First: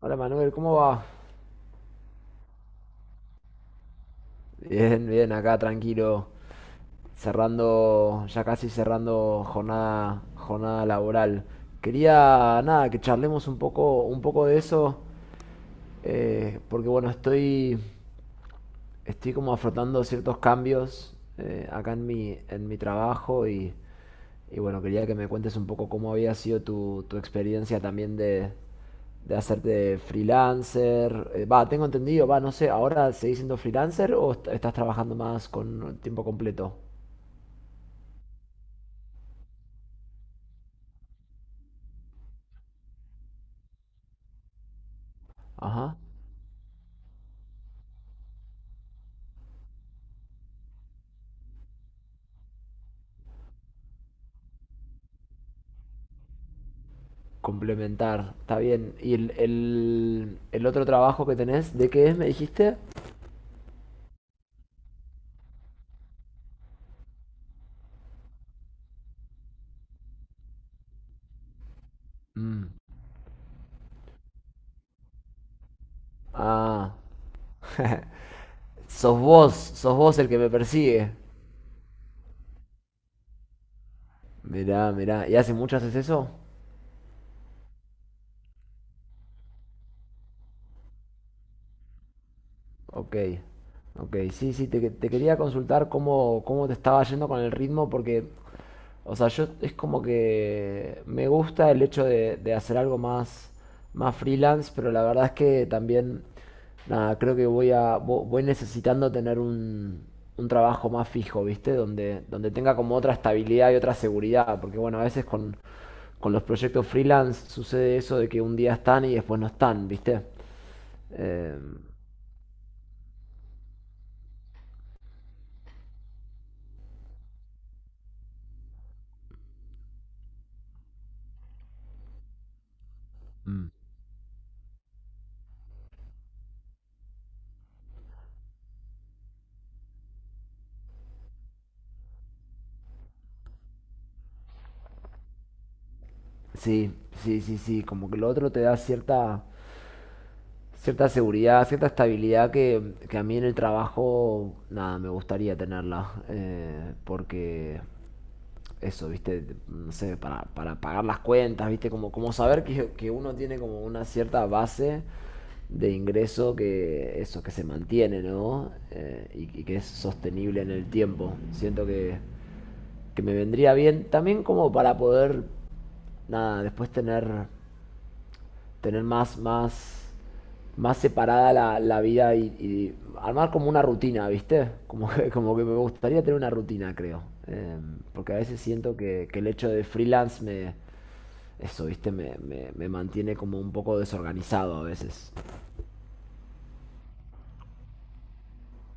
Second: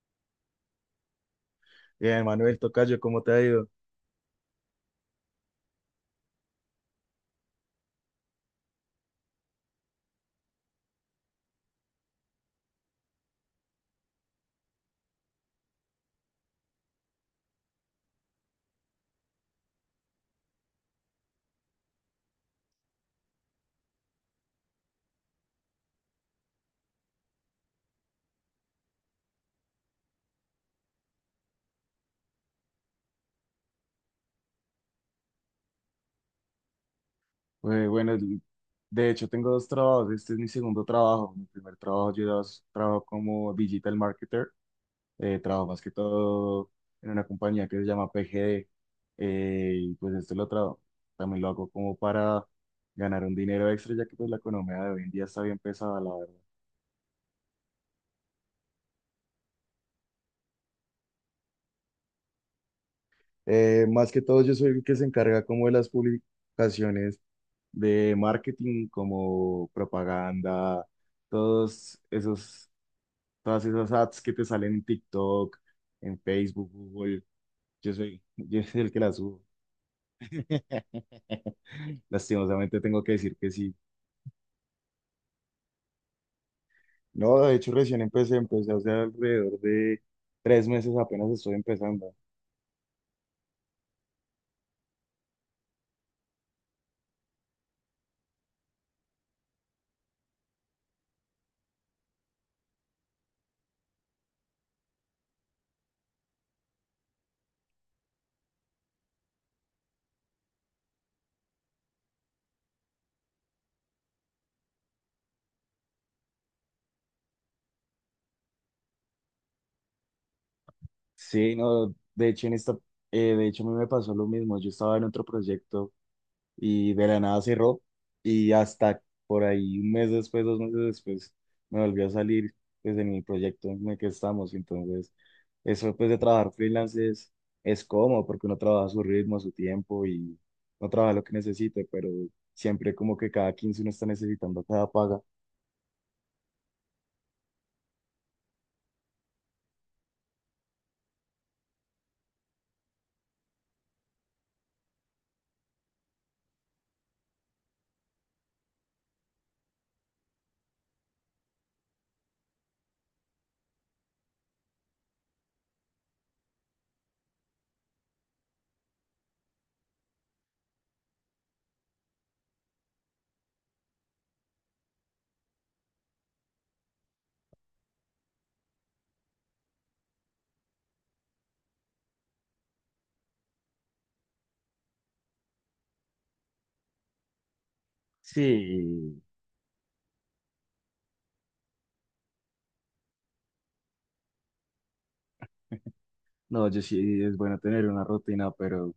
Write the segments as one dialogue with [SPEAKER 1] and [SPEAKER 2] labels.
[SPEAKER 1] Hola Manuel, ¿cómo va?
[SPEAKER 2] Bien, Manuel Tocayo, ¿cómo te ha ido?
[SPEAKER 1] Bien, bien, acá tranquilo, cerrando, ya casi cerrando jornada, jornada laboral. Quería, nada, que charlemos un poco de eso, porque bueno, estoy como afrontando ciertos cambios acá en en mi trabajo y bueno, quería que me cuentes un poco cómo había sido tu experiencia también de hacerte freelancer. Va, tengo entendido, va, no sé, ¿ahora seguís siendo freelancer o estás trabajando más con tiempo completo?
[SPEAKER 2] Güey, bueno, de hecho tengo dos trabajos, este es mi segundo trabajo, mi primer trabajo yo trabajo como digital marketer, trabajo más que
[SPEAKER 1] Ajá.
[SPEAKER 2] todo en una compañía que se llama PGD, y pues esto lo trabajo, también lo hago como para ganar un dinero extra, ya que pues la economía de hoy en día está bien pesada, la verdad.
[SPEAKER 1] Complementar, está bien. ¿Y el otro trabajo que tenés, de qué es, me dijiste?
[SPEAKER 2] Más que todo, yo soy el que se encarga como de las publicaciones de marketing, como propaganda, todos esos,
[SPEAKER 1] Mm.
[SPEAKER 2] todas esas ads que te salen en TikTok, en Facebook,
[SPEAKER 1] Ah,
[SPEAKER 2] Google. Yo soy, yo soy el que las subo.
[SPEAKER 1] sos vos el que me persigue.
[SPEAKER 2] Lastimosamente tengo que decir que sí.
[SPEAKER 1] Mirá, mirá, ¿y hace mucho haces eso?
[SPEAKER 2] No, de hecho recién empecé, empecé hace alrededor de tres meses, apenas estoy empezando.
[SPEAKER 1] Ok, ok, sí, sí, te quería consultar cómo te estaba yendo con el ritmo, porque, o sea, yo es como que me gusta el hecho de hacer algo más, más freelance, pero la verdad es que también, nada, creo que voy voy necesitando tener un trabajo más fijo, ¿viste? Donde tenga como otra estabilidad y otra seguridad, porque bueno, a veces con los proyectos freelance sucede eso de que un día están y después no están, ¿viste?
[SPEAKER 2] Sí, no, de hecho a mí me pasó lo mismo. Yo estaba en otro proyecto y de la nada cerró y hasta por ahí un mes después, dos meses después, me volvió a salir pues en el proyecto
[SPEAKER 1] Em,
[SPEAKER 2] en el que estamos. Entonces, eso pues de trabajar freelance es cómodo porque uno trabaja a su ritmo, a su tiempo y no trabaja lo que necesite, pero siempre como que cada 15 uno está necesitando cada paga.
[SPEAKER 1] Sí, sí, sí, sí, como que lo otro te da cierta, cierta seguridad, cierta estabilidad que a mí en el trabajo, nada, me gustaría tenerla, porque eso, viste, no sé, para pagar las cuentas, viste, como, como saber que uno tiene como una cierta base de ingreso que eso, que se mantiene, ¿no? Y que es sostenible en el tiempo. Siento que me vendría bien también como para poder, nada, después tener tener más, más, más separada la vida y armar como una rutina, ¿viste? Como que me gustaría tener una rutina, creo. Porque a veces siento
[SPEAKER 2] Sí,
[SPEAKER 1] que el hecho de freelance me, eso, ¿viste? Me mantiene como un poco desorganizado a veces.
[SPEAKER 2] no, yo sí, es bueno tener una rutina, pero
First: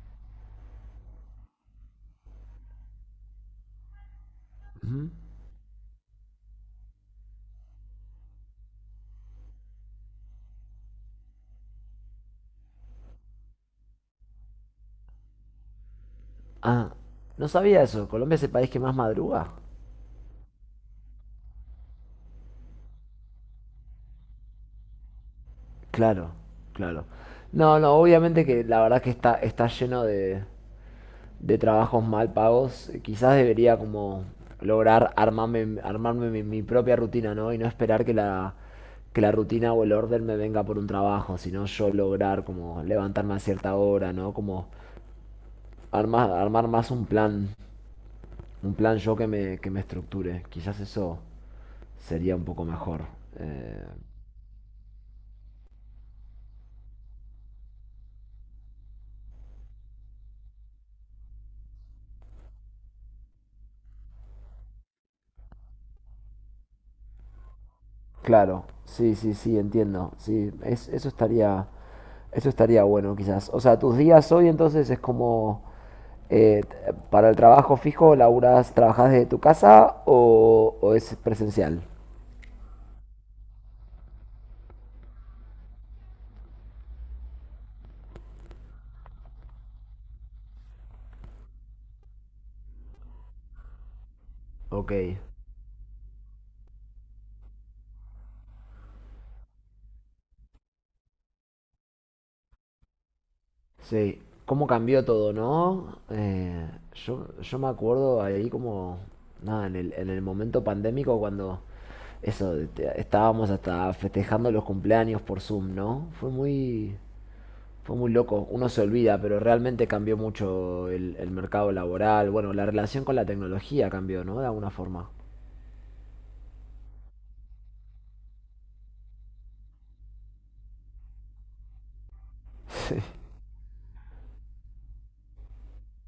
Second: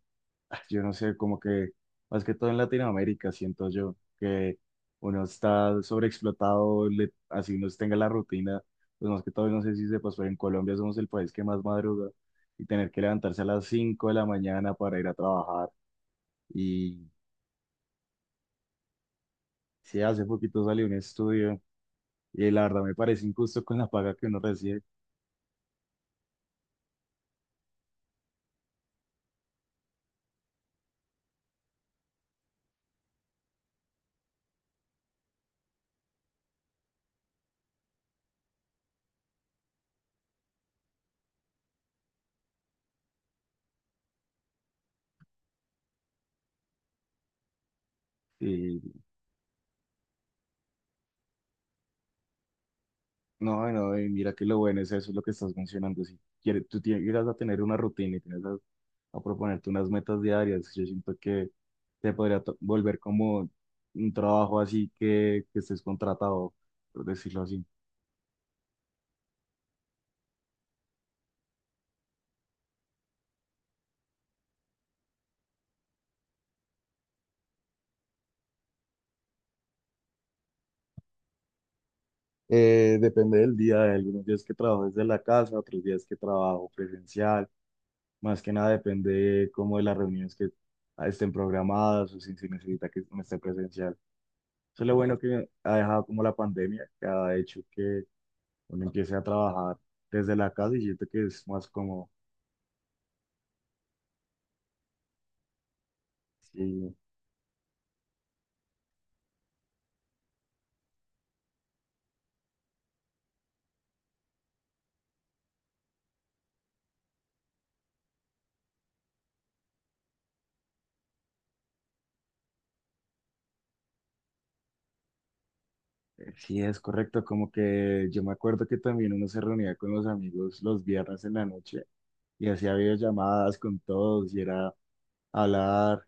[SPEAKER 2] yo no sé, como que más que todo en Latinoamérica siento yo que uno está sobreexplotado, así uno tenga la rutina, pues más que todo, no sé si sepas, pero en Colombia somos el país que más madruga y tener que levantarse a las 5 de la mañana para ir a trabajar.
[SPEAKER 1] Ah,
[SPEAKER 2] Y
[SPEAKER 1] no sabía eso. ¿Colombia es el país que más madruga?
[SPEAKER 2] sí, hace poquito salió un estudio y la verdad me parece injusto con la paga que uno recibe.
[SPEAKER 1] Claro, claro. No, no, obviamente que la verdad que está, está lleno de trabajos mal pagos, quizás debería como lograr armarme, armarme mi, mi propia rutina, ¿no? Y no esperar que la rutina o el orden me venga por un trabajo, sino yo lograr como levantarme a cierta hora, ¿no? Como armar, armar más un plan yo que me estructure. Quizás eso sería un poco mejor.
[SPEAKER 2] No,
[SPEAKER 1] Eh,
[SPEAKER 2] no, y mira que lo bueno es eso, es lo que estás mencionando. Si quieres, tú tienes, llegas a tener una rutina y tienes a proponerte unas metas diarias, yo siento que te podría volver como un trabajo así que estés contratado, por decirlo así.
[SPEAKER 1] claro, sí, sí, sí, entiendo. Sí, eso estaría bueno quizás. O sea, tus días hoy entonces es como Eh, ¿para el trabajo fijo laburas, trabajas desde tu casa o es presencial?
[SPEAKER 2] Depende del día, hay algunos días que trabajo desde la casa, otros días que trabajo presencial. Más que nada depende como de las reuniones que estén programadas o si se necesita que me esté presencial. Eso es
[SPEAKER 1] Ok,
[SPEAKER 2] lo bueno que ha dejado como la pandemia, que ha hecho que uno empiece a trabajar desde la casa y siento que es más como,
[SPEAKER 1] sí. ¿Cómo cambió todo, no?
[SPEAKER 2] sí,
[SPEAKER 1] Yo me acuerdo ahí como, nada, en en el momento pandémico cuando eso, estábamos hasta festejando los cumpleaños por Zoom, ¿no? Fue muy loco. Uno se olvida, pero realmente cambió mucho el mercado laboral. Bueno, la relación con la tecnología cambió, ¿no? De alguna forma.
[SPEAKER 2] sí es correcto, como que yo me acuerdo que también uno se reunía con los amigos los viernes en la noche y hacía
[SPEAKER 1] Sí,
[SPEAKER 2] videollamadas con todos y era hablar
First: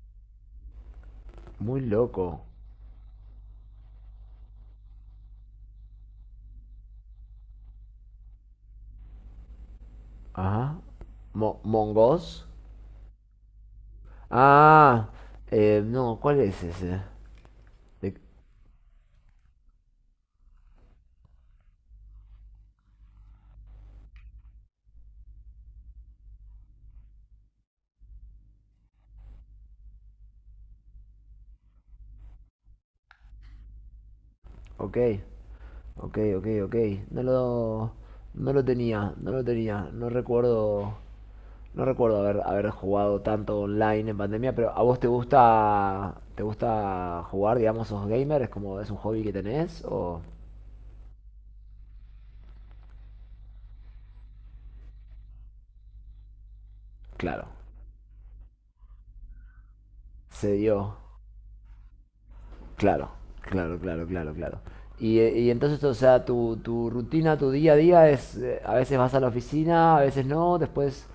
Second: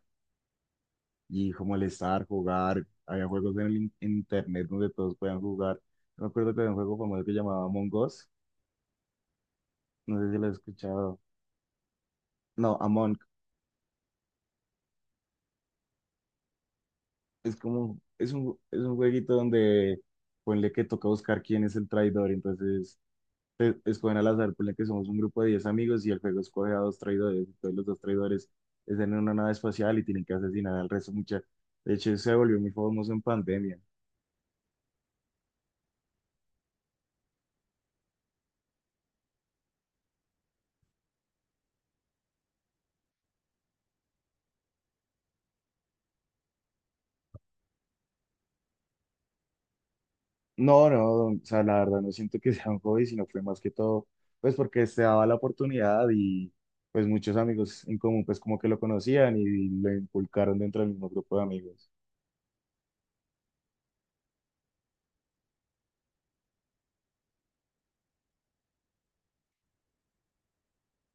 [SPEAKER 2] y como
[SPEAKER 1] muy
[SPEAKER 2] molestar,
[SPEAKER 1] loco.
[SPEAKER 2] jugar, había juegos en internet donde todos podían jugar. Me acuerdo que había un juego famoso que llamaba Among Us, no sé si lo has
[SPEAKER 1] Ajá.
[SPEAKER 2] escuchado.
[SPEAKER 1] Mo- Mongos.
[SPEAKER 2] No, Among,
[SPEAKER 1] Ah, no, ¿cuál es ese?
[SPEAKER 2] es como,
[SPEAKER 1] De-
[SPEAKER 2] es un jueguito donde ponle que toca buscar quién es el traidor, entonces escogen al azar, por la que somos un grupo de 10 amigos y el juego escoge a dos traidores. Entonces los dos traidores están en una nave espacial y tienen que asesinar al resto. Mucha... De hecho, se volvió muy famoso en pandemia.
[SPEAKER 1] ok, ok, ok, ok. No lo, no lo tenía, no lo tenía. No recuerdo, no recuerdo haber, haber jugado tanto online en pandemia, pero ¿a vos te gusta jugar, digamos, sos gamer? ¿Es como, es un hobby que tenés? O,
[SPEAKER 2] No, no, o sea, la verdad no siento que sea un hobby, sino fue más que todo, pues porque se daba la oportunidad y pues muchos
[SPEAKER 1] claro,
[SPEAKER 2] amigos en común pues como que lo conocían y lo
[SPEAKER 1] se
[SPEAKER 2] inculcaron dentro del
[SPEAKER 1] dio.
[SPEAKER 2] mismo grupo de amigos.
[SPEAKER 1] Claro, claro, claro, claro, claro. Y y entonces, o sea, tu rutina, tu día a día es, a veces vas a la oficina, a veces no, después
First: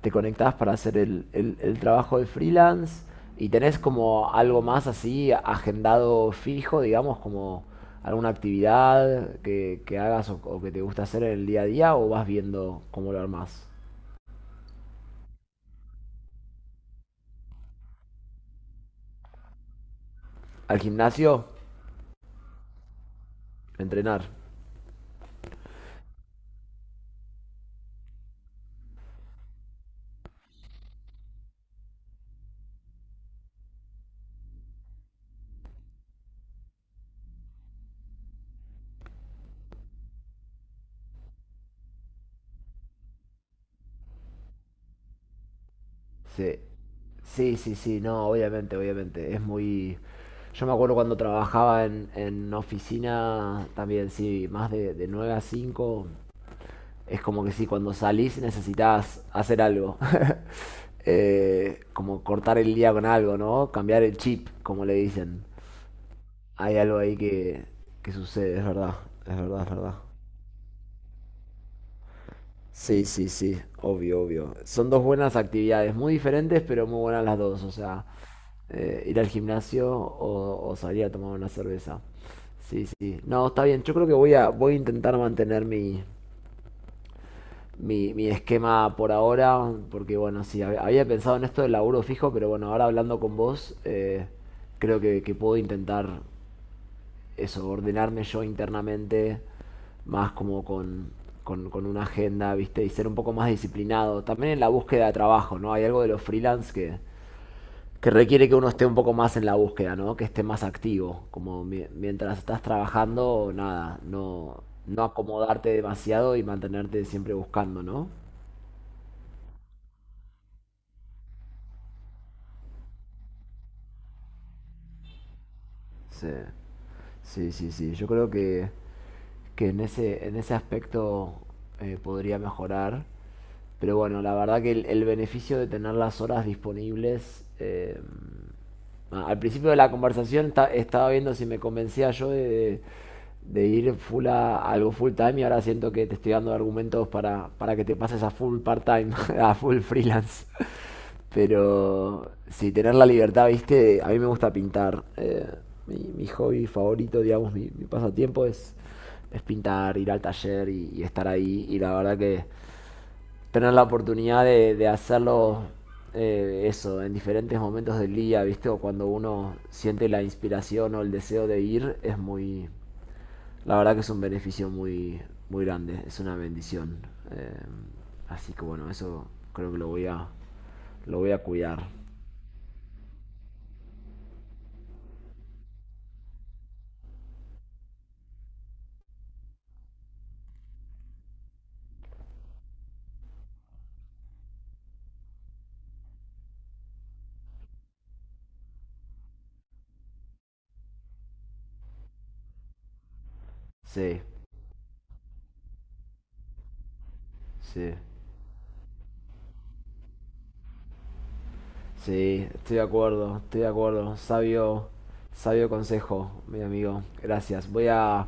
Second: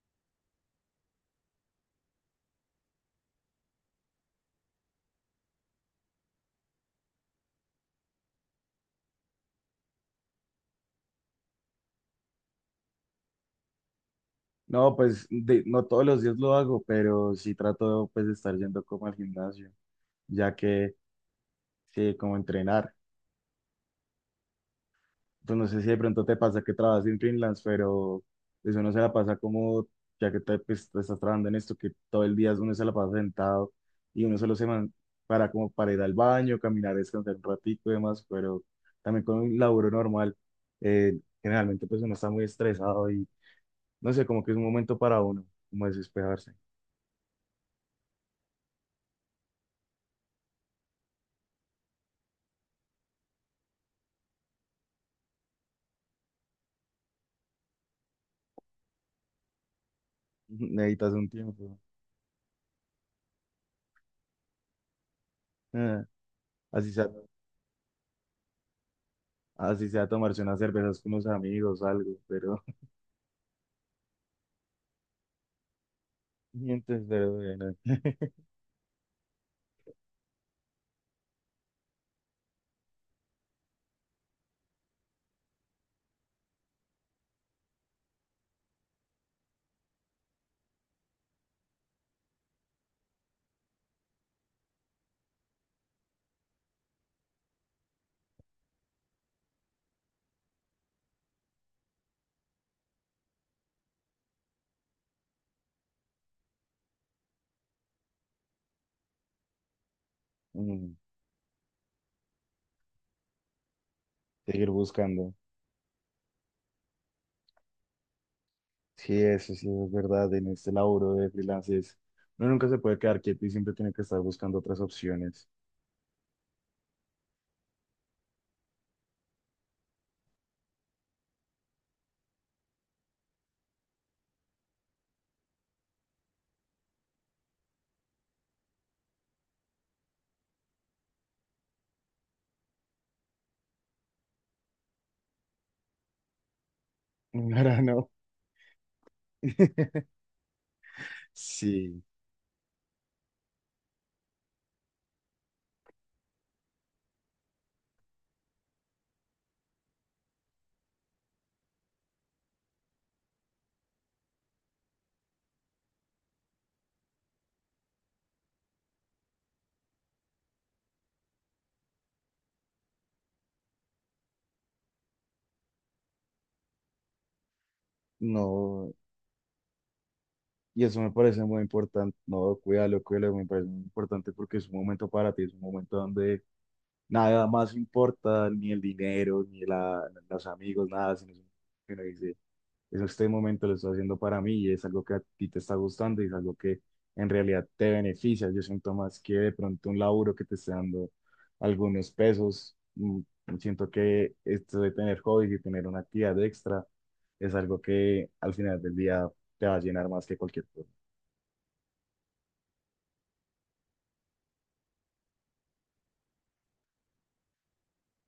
[SPEAKER 1] te conectás para hacer el trabajo de freelance y tenés como algo más así agendado fijo, digamos, como alguna actividad que hagas o que te gusta hacer en el día a día o vas viendo cómo lo armás.
[SPEAKER 2] No, pues no todos los días lo hago, pero sí trato pues de estar yendo como al gimnasio, ya
[SPEAKER 1] Al
[SPEAKER 2] que
[SPEAKER 1] gimnasio,
[SPEAKER 2] sí, como entrenar.
[SPEAKER 1] entrenar.
[SPEAKER 2] Pues no sé si de pronto te pasa que trabajas en freelance, pero eso no se la pasa como, ya que te, pues, te estás trabajando en esto, que todo el día uno se la pasa sentado y uno solo para como para ir al baño, caminar, descansar un ratico y demás, pero también con un laburo normal, generalmente pues uno está muy estresado y no sé, como que es un momento para uno, como
[SPEAKER 1] Sí.
[SPEAKER 2] desesperarse.
[SPEAKER 1] Sí, sí, sí, no, obviamente, obviamente. Es muy. Yo me acuerdo cuando trabajaba en oficina también, sí, más de 9 a 5. Es como que sí, cuando salís necesitas hacer algo.
[SPEAKER 2] Necesitas un tiempo.
[SPEAKER 1] Como cortar el día con algo, ¿no? Cambiar el chip, como le dicen.
[SPEAKER 2] Ah,
[SPEAKER 1] Hay
[SPEAKER 2] así
[SPEAKER 1] algo
[SPEAKER 2] sea,
[SPEAKER 1] ahí que sucede, es verdad, es verdad, es
[SPEAKER 2] así
[SPEAKER 1] verdad.
[SPEAKER 2] sea tomarse unas cervezas con unos amigos, algo, pero,
[SPEAKER 1] Sí, sí, sí, obvio, obvio. Son dos buenas actividades, muy diferentes, pero muy
[SPEAKER 2] entonces,
[SPEAKER 1] buenas
[SPEAKER 2] pero
[SPEAKER 1] las dos. O
[SPEAKER 2] bueno.
[SPEAKER 1] sea, ir al gimnasio o salir a tomar una cerveza. Sí, sí. No, está bien. Yo creo que voy a, voy a intentar mantener mi, mi, mi esquema por ahora, porque bueno, sí, había pensado en esto del laburo fijo, pero bueno, ahora hablando con vos, creo que puedo intentar eso, ordenarme yo internamente, más como con una agenda, ¿viste? Y ser un poco más disciplinado. También en la búsqueda de trabajo, ¿no? Hay algo de los freelance que requiere que uno esté un poco más en la búsqueda, ¿no? Que esté más
[SPEAKER 2] Mm.
[SPEAKER 1] activo. Como mientras estás trabajando, nada,
[SPEAKER 2] Seguir
[SPEAKER 1] no
[SPEAKER 2] buscando.
[SPEAKER 1] acomodarte demasiado y mantenerte siempre buscando, ¿no?
[SPEAKER 2] Sí, eso sí es verdad. En este laburo de freelance uno nunca se puede quedar quieto y siempre tiene que estar buscando otras opciones.
[SPEAKER 1] Sí, sí, sí, sí. Yo creo que en ese aspecto podría mejorar. Pero bueno, la verdad que el beneficio de tener las horas disponibles. Al principio de la conversación estaba viendo si me convencía yo de, de- de ir full a algo full time y ahora siento que te estoy dando argumentos para
[SPEAKER 2] Ahora
[SPEAKER 1] que te
[SPEAKER 2] no.
[SPEAKER 1] pases a full part time, a full freelance.
[SPEAKER 2] Sí,
[SPEAKER 1] Pero si tener la libertad, viste, a mí me gusta pintar. Mi hobby favorito, digamos, mi pasatiempo es pintar, ir al taller y estar ahí. Y la verdad que tener la oportunidad de hacerlo eso, en diferentes momentos del día, ¿viste? O cuando uno siente la inspiración o el deseo de ir, es muy. La verdad que es un beneficio muy, muy grande, es una bendición. Eh, Así que bueno,
[SPEAKER 2] no.
[SPEAKER 1] eso creo que
[SPEAKER 2] Y eso me
[SPEAKER 1] lo voy a
[SPEAKER 2] parece muy
[SPEAKER 1] cuidar.
[SPEAKER 2] importante. No, cuídalo, cuídalo, me parece muy importante porque es un momento para ti, es un momento donde nada más importa, ni el dinero, ni la, los amigos, nada, sino es un que uno dice, eso este momento lo estoy haciendo para mí y es algo que a ti te está gustando y es algo que en realidad te beneficia. Yo siento más que de pronto un laburo que te esté dando algunos pesos. Mm, siento
[SPEAKER 1] Sí,
[SPEAKER 2] que esto de tener hobbies y tener una actividad extra es algo
[SPEAKER 1] sí,
[SPEAKER 2] que al final del día te va a llenar más que cualquier cosa.
[SPEAKER 1] sí, estoy de acuerdo, estoy de acuerdo. Sabio, sabio consejo, mi amigo. Gracias. Voy a,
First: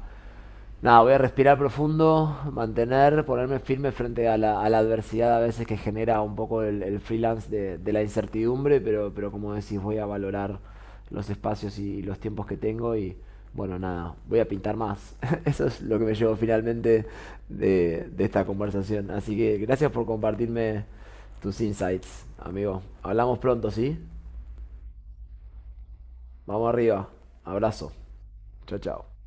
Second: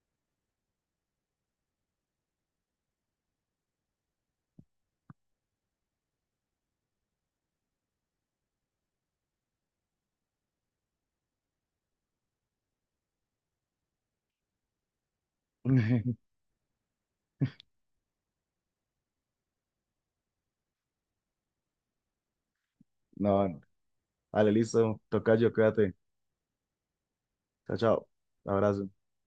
[SPEAKER 1] nada, voy a respirar profundo, mantener, ponerme firme frente a la adversidad a veces que genera un poco el freelance de la incertidumbre, pero como decís, voy a valorar los espacios los tiempos que tengo y bueno, nada, voy a pintar más. Eso es lo que me llevo finalmente de esta conversación. Así que gracias por compartirme tus insights, amigo. Hablamos
[SPEAKER 2] No, no.
[SPEAKER 1] pronto, ¿sí?
[SPEAKER 2] Vale, listo. Toca yo, cuídate.
[SPEAKER 1] Vamos arriba.
[SPEAKER 2] Chao,
[SPEAKER 1] Abrazo.
[SPEAKER 2] chao.
[SPEAKER 1] Chao,
[SPEAKER 2] Abrazo.
[SPEAKER 1] chao.